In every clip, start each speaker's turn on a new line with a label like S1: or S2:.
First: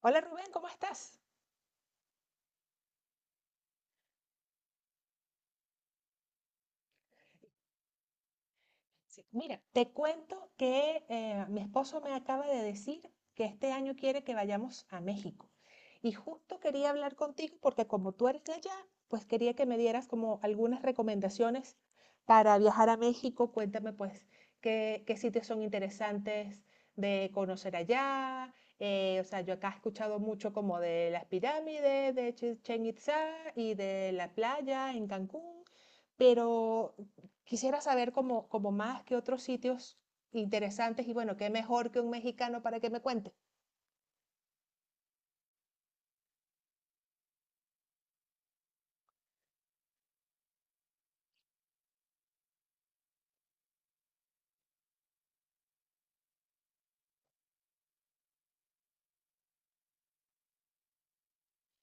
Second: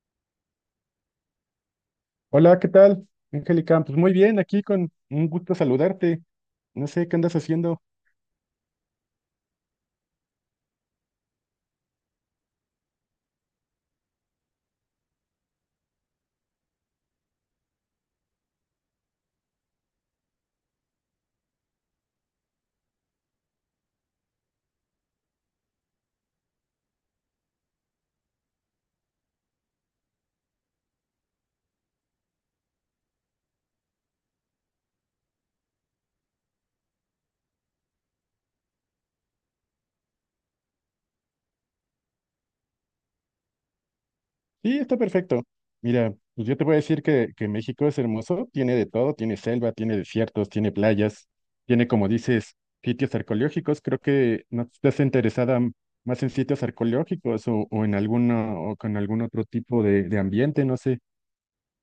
S1: Hola Rubén, ¿cómo estás?
S2: Hola, ¿qué tal, Angélica? Pues muy bien, aquí con un gusto saludarte. No sé qué andas haciendo.
S1: Sí, mira, te cuento que mi esposo me acaba de decir que este año quiere que vayamos a México. Y justo quería hablar contigo porque como tú eres de allá, pues quería que me dieras como algunas recomendaciones para viajar a México. Cuéntame pues qué sitios son interesantes de conocer allá. O sea, yo acá he escuchado mucho como de las pirámides, de Chichén Itzá y de la playa en Cancún. Pero quisiera saber como más que otros sitios interesantes y bueno, qué mejor que un mexicano para que me cuente.
S2: Sí, está perfecto. Mira, pues yo te voy a decir que México es hermoso, tiene de todo, tiene selva, tiene desiertos, tiene playas, tiene, como dices, sitios arqueológicos. Creo que no estás interesada más en sitios arqueológicos o en alguno, o con algún otro tipo de ambiente, no sé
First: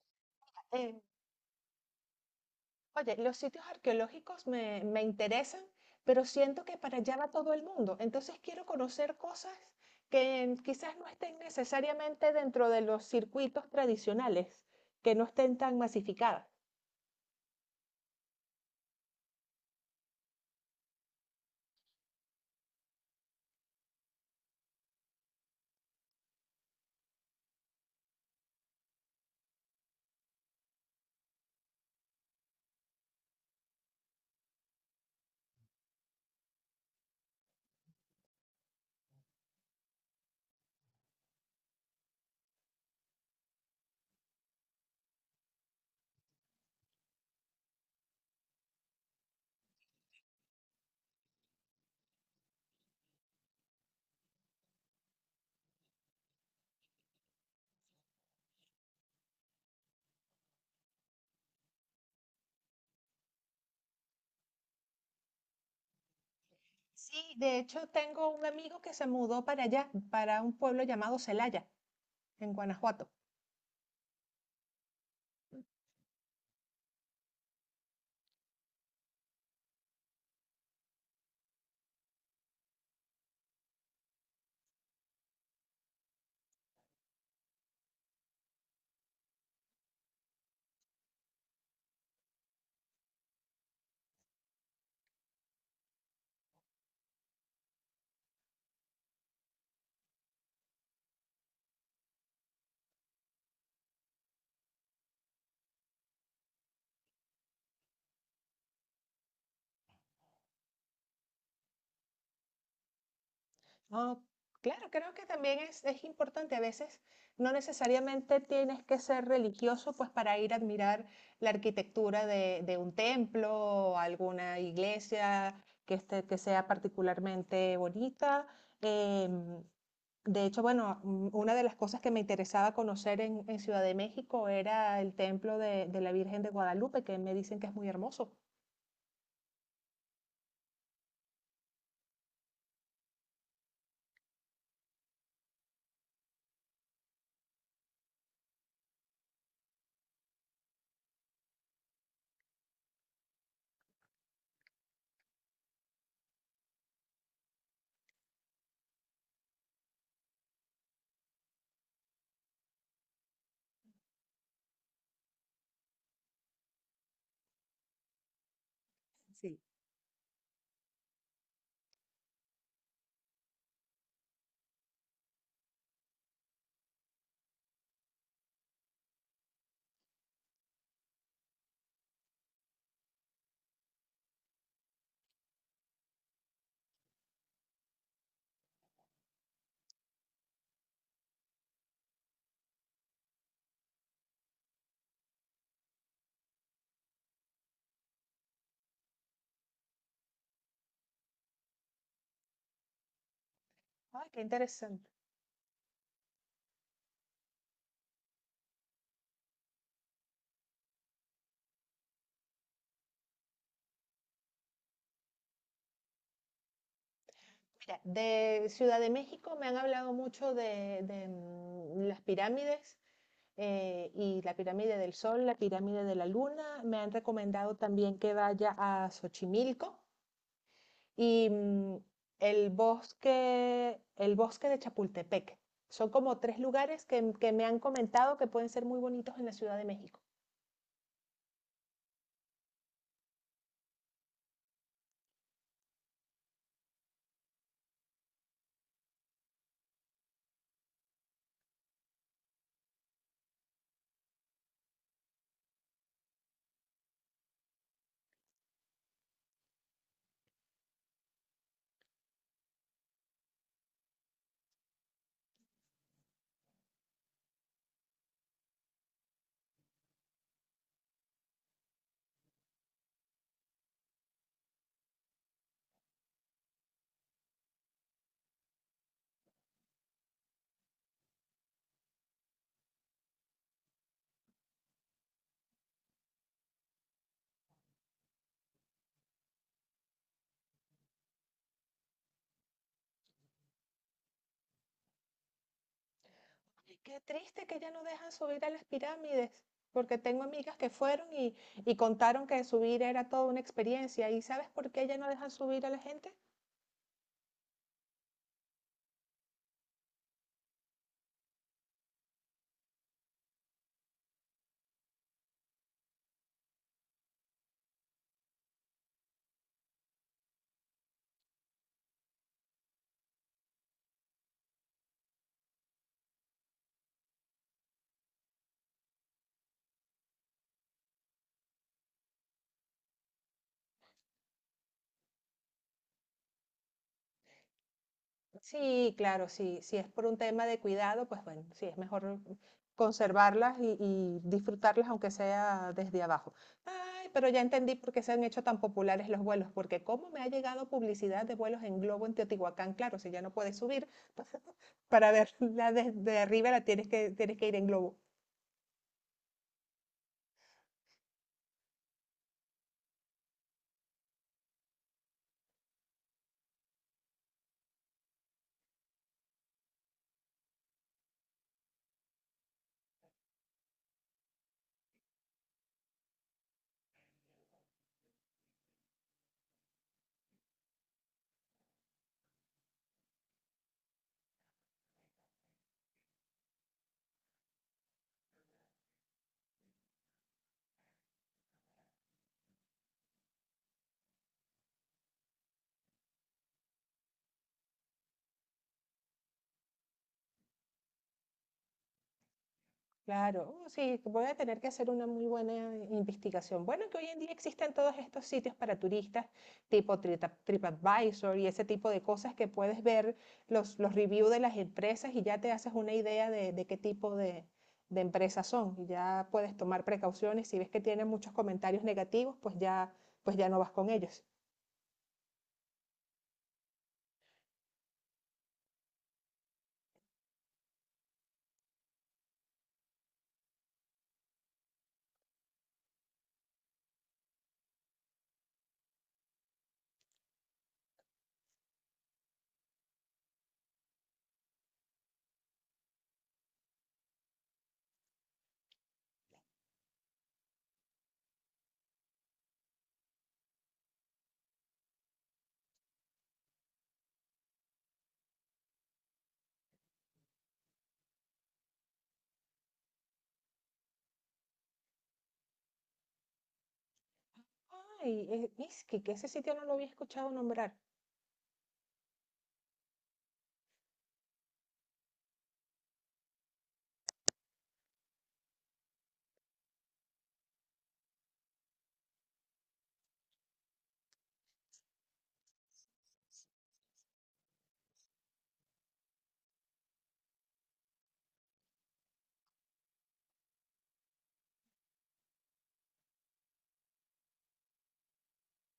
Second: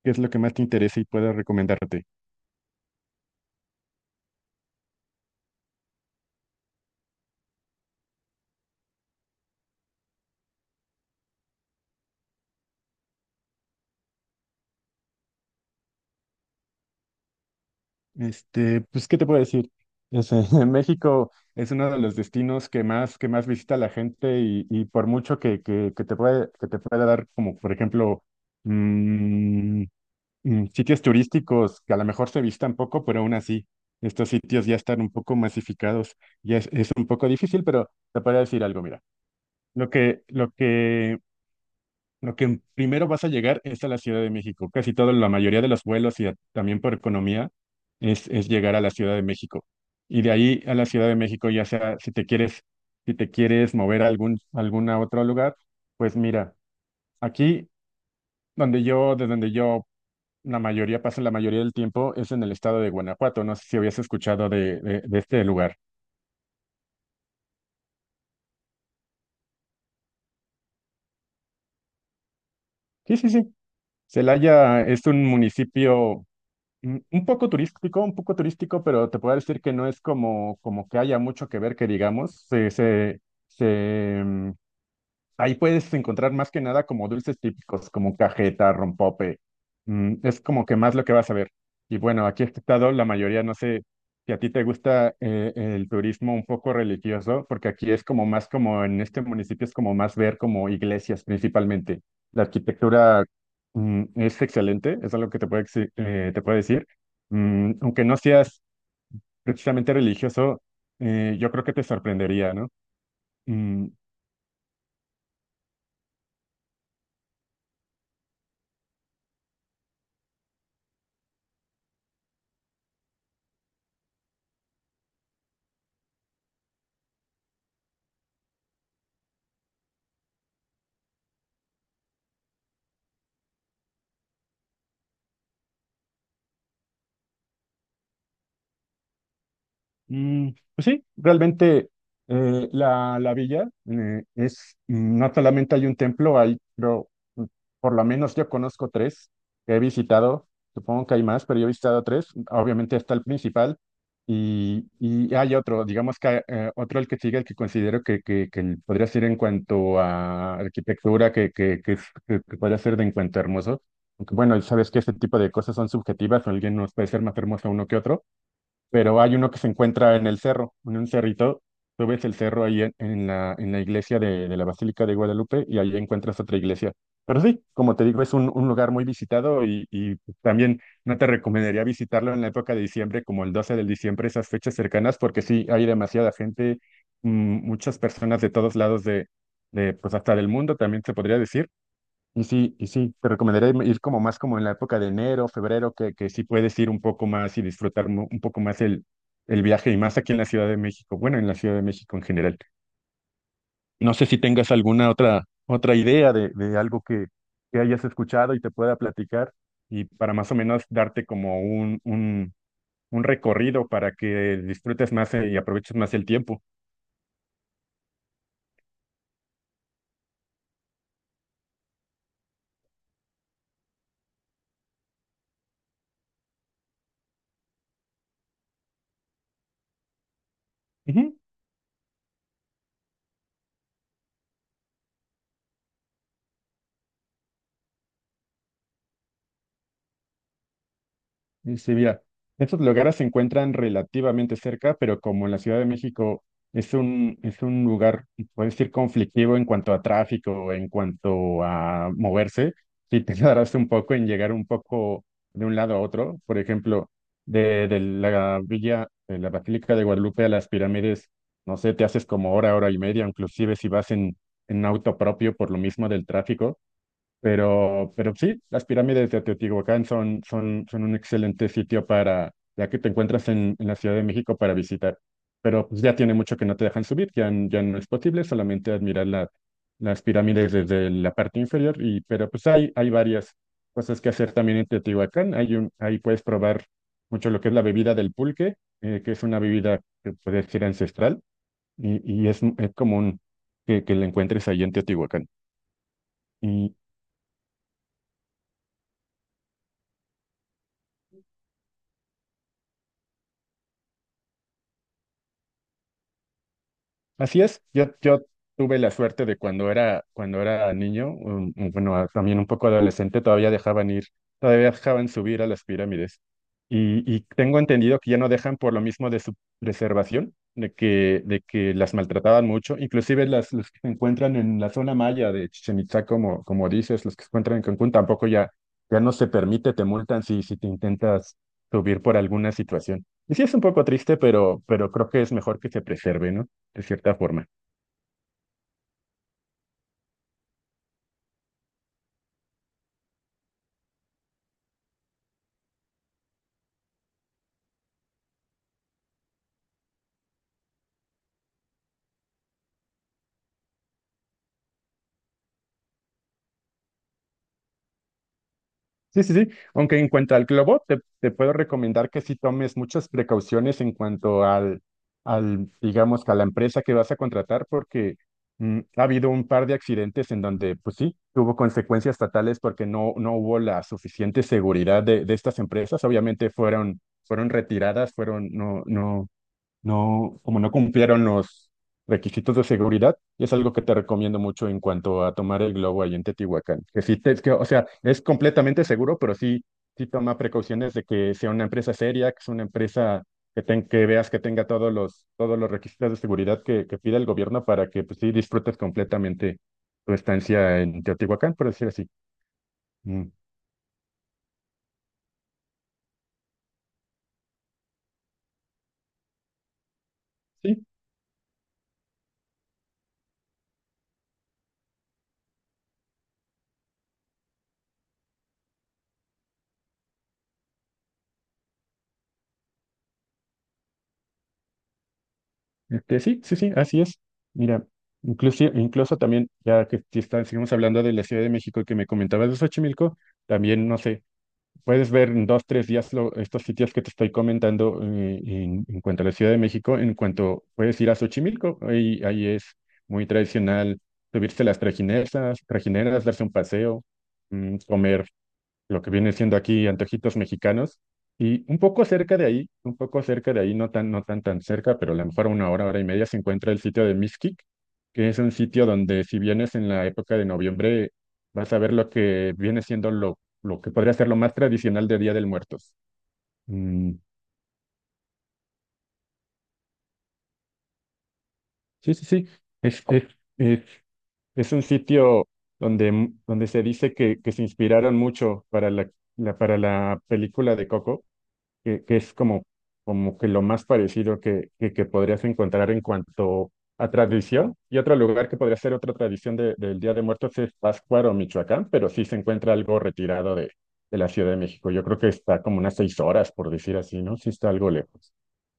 S2: qué es lo que más te interesa
S1: Eh,
S2: y puedo recomendarte.
S1: oye, los sitios arqueológicos me interesan, pero siento que para allá va todo el mundo. Entonces quiero conocer cosas que quizás no estén necesariamente dentro de los circuitos tradicionales, que no estén tan masificadas.
S2: Este, pues, ¿qué te puedo decir? México es uno de los destinos que más visita la gente y por mucho que te pueda dar, como por ejemplo, mm, sitios turísticos que a lo mejor se visitan poco, pero aún así, estos sitios ya están un poco masificados. Ya es un poco difícil, pero te podría decir algo. Mira, Lo que, lo que lo que primero vas a llegar es a la Ciudad de México. Casi toda la mayoría de los vuelos y también por economía es llegar a la Ciudad de México. Y de ahí a la Ciudad de México, ya sea si te quieres mover a algún otro lugar, pues mira, aquí de donde yo la mayoría pasa la mayoría del tiempo es en el estado de Guanajuato. No sé si habías escuchado de este lugar.
S1: Sí, de hecho tengo un amigo que se mudó para allá, para un pueblo llamado Celaya, en Guanajuato.
S2: Sí, sí, sí. Celaya es un municipio. Un poco turístico, un poco turístico, pero te puedo decir que no es como que haya mucho que ver, que digamos. Se, mm, Ahí puedes encontrar más que nada como dulces típicos, como cajeta, rompope. Es como que más lo que vas a ver. Y bueno, aquí en este estado, la mayoría, no sé si a ti te gusta el turismo un poco religioso, porque aquí es como más como en este municipio es como más ver como iglesias principalmente. La arquitectura es excelente, es algo que te puedo decir. Aunque no seas precisamente religioso, yo creo que te sorprendería, ¿no? Mm,
S1: Ah, claro, creo que también es importante. A veces no necesariamente tienes que ser religioso pues para ir a admirar la arquitectura de un templo o alguna iglesia que sea particularmente bonita. Em, de hecho, bueno, una de las cosas que me interesaba conocer en Ciudad de México era el templo de la Virgen de Guadalupe, que me dicen que es muy hermoso.
S2: Mm, pues sí, realmente la villa no solamente hay un templo, hay, creo, mm, por lo menos yo conozco tres que he visitado, supongo que hay más, pero yo he visitado tres, obviamente está el principal y hay otro, digamos que otro el que sigue, el que considero que podría ser en cuanto a arquitectura, que podría ser de en cuanto a hermoso, aunque bueno, sabes que este tipo de cosas son subjetivas, alguien nos puede ser más hermoso uno que otro pero hay uno que se encuentra en el cerro, en un cerrito. Tú ves el cerro ahí en la iglesia de la Basílica de Guadalupe y ahí encuentras otra iglesia. Pero sí, como te digo, es un lugar muy visitado y también no te recomendaría visitarlo en la época de diciembre, como el 12 de diciembre, esas fechas cercanas, porque sí, hay demasiada gente, muchas personas de todos lados pues hasta del mundo, también se podría decir y sí, te recomendaría ir como más como en la época de enero, febrero, que sí puedes ir un poco más y disfrutar un poco más el viaje y más aquí en la Ciudad de México, bueno, en la Ciudad de México en general. No sé
S1: Ay,
S2: si
S1: qué
S2: tengas
S1: interesante.
S2: alguna otra idea de algo que hayas escuchado y te pueda platicar y para más o menos darte como un recorrido para que disfrutes más y aproveches más el tiempo.
S1: Mira, de Ciudad de México me han hablado mucho de las pirámides y la pirámide del Sol, la pirámide de la Luna. Me han recomendado también que vaya a Xochimilco y el bosque de Chapultepec. Son como tres lugares que me han comentado que pueden ser muy bonitos en la Ciudad de México.
S2: Dice, mira, estos lugares se encuentran relativamente cerca, pero como en la Ciudad de México es un lugar, puede decir, conflictivo en cuanto a tráfico, en cuanto a moverse, si te tardas un poco en llegar un poco de un lado a otro. Por ejemplo, de la villa, de la Basílica de Guadalupe a las pirámides, no sé, te haces como hora, hora y media, inclusive si vas en auto propio por lo mismo del tráfico pero sí, las pirámides de Teotihuacán son un excelente sitio para, ya que te encuentras en la Ciudad de México para visitar. Pero pues, ya tiene mucho que no te dejan subir, ya no es posible, solamente admirar las pirámides desde la parte inferior. Pero pues hay varias cosas que hacer también en Teotihuacán. Ahí puedes probar mucho lo que es la bebida del pulque, que es una bebida que puede ser ancestral y es común que la encuentres ahí en Teotihuacán.
S1: Qué triste que ya no dejan subir a las pirámides, porque tengo amigas que fueron y contaron que subir era toda una experiencia. ¿Y sabes por qué ya no dejan subir a la gente?
S2: Así es, yo tuve la suerte de cuando era niño, bueno, también un poco adolescente, todavía dejaban subir a las pirámides. Y tengo entendido que ya no dejan por lo mismo de su preservación, de que las maltrataban mucho, inclusive los que se encuentran en la zona maya de Chichen Itzá, como dices, los que se encuentran en Cancún, tampoco ya no se permite, te multan si te intentas subir por alguna situación. Y sí es un poco triste, pero creo que es mejor que se preserve, ¿no?, de cierta forma.
S1: Sí, claro, sí, si es por un tema de cuidado, pues bueno, sí, es mejor conservarlas y disfrutarlas aunque sea desde abajo. Ay, pero ya entendí por qué se han hecho tan populares los vuelos, porque cómo me ha llegado publicidad de vuelos en globo en Teotihuacán, claro, si ya no puedes subir, pues, para verla desde arriba la tienes que ir en globo.
S2: Sí, sí, sí. Aunque en cuanto al globo, te puedo recomendar que sí tomes muchas precauciones en cuanto al, digamos, que a la empresa que vas a contratar, porque ha habido un par de accidentes en donde, pues sí, tuvo consecuencias fatales porque no hubo la suficiente seguridad de estas empresas. Obviamente fueron retiradas, no, no, no, como no cumplieron los requisitos de seguridad, y es algo que te recomiendo mucho en cuanto a tomar el globo ahí en Teotihuacán. Que sí, es que, o sea, es completamente seguro, pero sí, sí toma precauciones de que sea una empresa seria, que sea una empresa que veas que tenga todos los requisitos de seguridad que pide el gobierno para que pues, sí disfrutes completamente tu estancia en Teotihuacán, por decir así. Mm.
S1: Claro, oh, sí, voy a tener que hacer una muy buena investigación. Bueno, que hoy en día existen todos estos sitios para turistas, tipo
S2: Sí,
S1: TripAdvisor y ese tipo de cosas que puedes ver los reviews de las empresas y ya te haces una idea de qué tipo de empresas son. Y ya puedes tomar precauciones. Si ves que tienen muchos comentarios negativos, pues ya no vas con ellos.
S2: Sí, sí, sí, así es. Mira, incluso también, ya que si está- seguimos hablando de la Ciudad de México que me comentabas de Xochimilco, también, no sé, puedes ver en dos, tres días estos sitios que te estoy comentando en cuanto a la Ciudad de México, en cuanto puedes ir a Xochimilco, ahí es muy tradicional subirse a las trajineras, darse un paseo, comer lo que viene siendo aquí antojitos mexicanos. Y un poco cerca de ahí, un poco cerca de ahí, no tan, tan cerca, pero a lo mejor a una hora, hora y media, se encuentra el sitio de Mixquic, que es un sitio donde si vienes en la época de noviembre, vas a ver lo que viene siendo lo que podría ser lo más tradicional de Día del Muertos. Mm,
S1: Ay, es que ese sitio no lo había escuchado nombrar.
S2: sí, sí, sí. Es, es, es, es un sitio donde se dice que se inspiraron mucho para para la película de Coco que es como que lo más parecido que podrías encontrar en cuanto a tradición. Y otro lugar que podría ser otra tradición del Día de Muertos es Pátzcuaro o Michoacán, pero sí se encuentra algo retirado de la Ciudad de México. Yo creo que está como unas 6 horas, por decir así, ¿no? Sí está algo lejos.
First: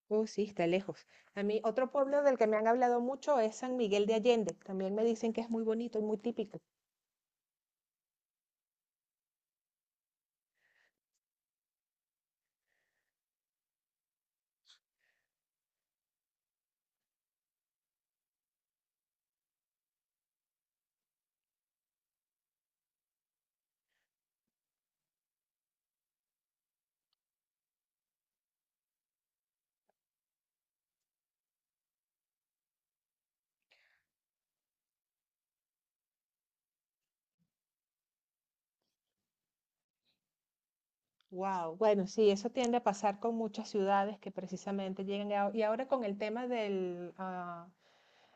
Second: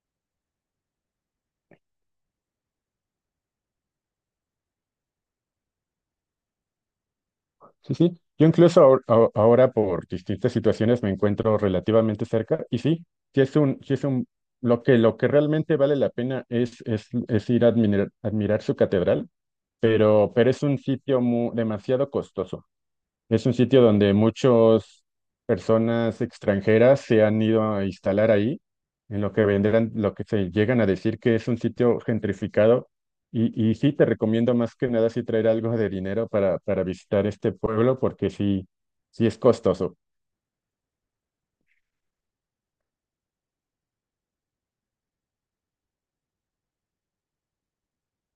S1: Oh, sí, está lejos. A mí, otro pueblo del que me han hablado mucho es San Miguel de Allende. También me dicen que es muy bonito y muy típico.
S2: Sí, sí. Yo incluso ahora por distintas situaciones me encuentro relativamente cerca y sí, sí es un, sí es un, lo que realmente vale la pena es ir a admirar su catedral pero es un sitio demasiado costoso. Es un sitio donde muchas personas extranjeras se han ido a instalar ahí, en lo que vendrán, lo que se llegan a decir que es un sitio gentrificado. Y sí, te recomiendo más que nada sí traer algo de dinero para visitar este pueblo, porque sí, sí es costoso.
S1: Wow. Bueno, sí, eso tiende a pasar con muchas ciudades que precisamente llegan. Y ahora con el tema del, ah,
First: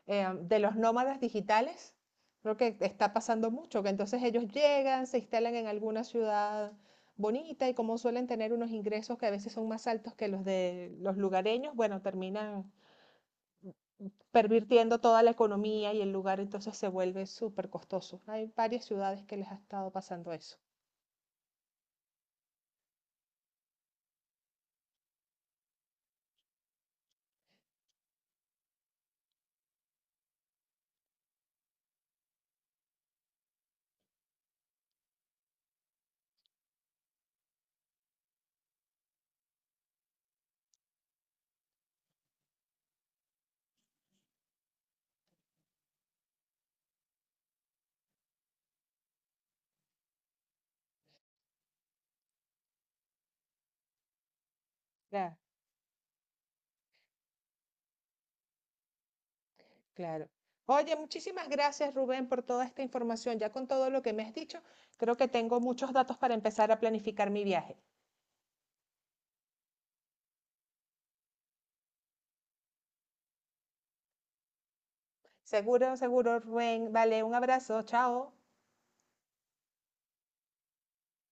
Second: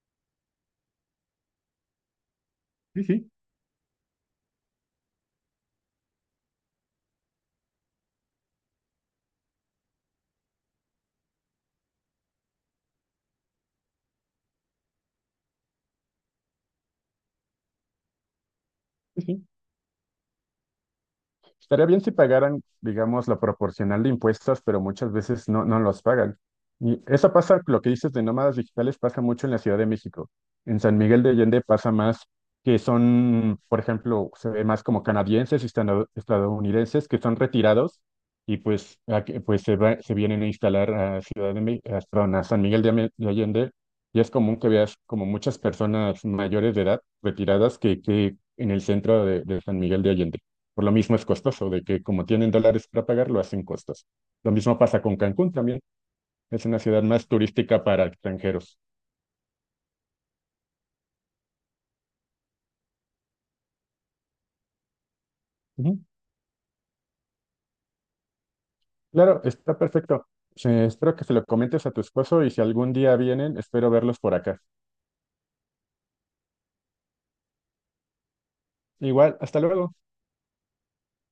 S1: eh, de los nómadas digitales, creo que
S2: Sí,
S1: está
S2: sí,
S1: pasando mucho, que entonces ellos llegan, se instalan en alguna ciudad bonita y como suelen tener unos ingresos que a veces son más altos que los de los lugareños, bueno, terminan pervirtiendo toda la economía y el lugar entonces se vuelve súper costoso. Hay varias
S2: sí,
S1: ciudades que
S2: sí.
S1: les ha estado pasando eso.
S2: Estaría bien si pagaran, digamos, la proporcional de impuestos, pero muchas veces no los pagan. Y eso pasa, lo que dices de nómadas digitales pasa mucho en la Ciudad de México. En San Miguel de Allende pasa más que son, por ejemplo, se ve más como canadienses y estadounidenses que son retirados y pues, se vienen a instalar a Ciudad de México, a San Miguel de Allende. Y es común que veas como muchas personas mayores de edad retiradas que en el centro de San Miguel de Allende. Por lo mismo es costoso, de que como tienen dólares para pagar, lo hacen costos. Lo mismo pasa con
S1: Claro,
S2: Cancún también. Es una ciudad más turística para extranjeros.
S1: claro. Oye, muchísimas gracias Rubén por toda esta información. Ya con todo lo que me has dicho, creo que tengo muchos
S2: Ujú.
S1: datos para empezar a planificar mi viaje.
S2: Claro, está perfecto. Espero que se lo comentes a tu esposo y si algún día vienen, espero verlos por acá.
S1: Seguro, seguro, Rubén. Vale, un abrazo. Chao.
S2: Igual, hasta luego.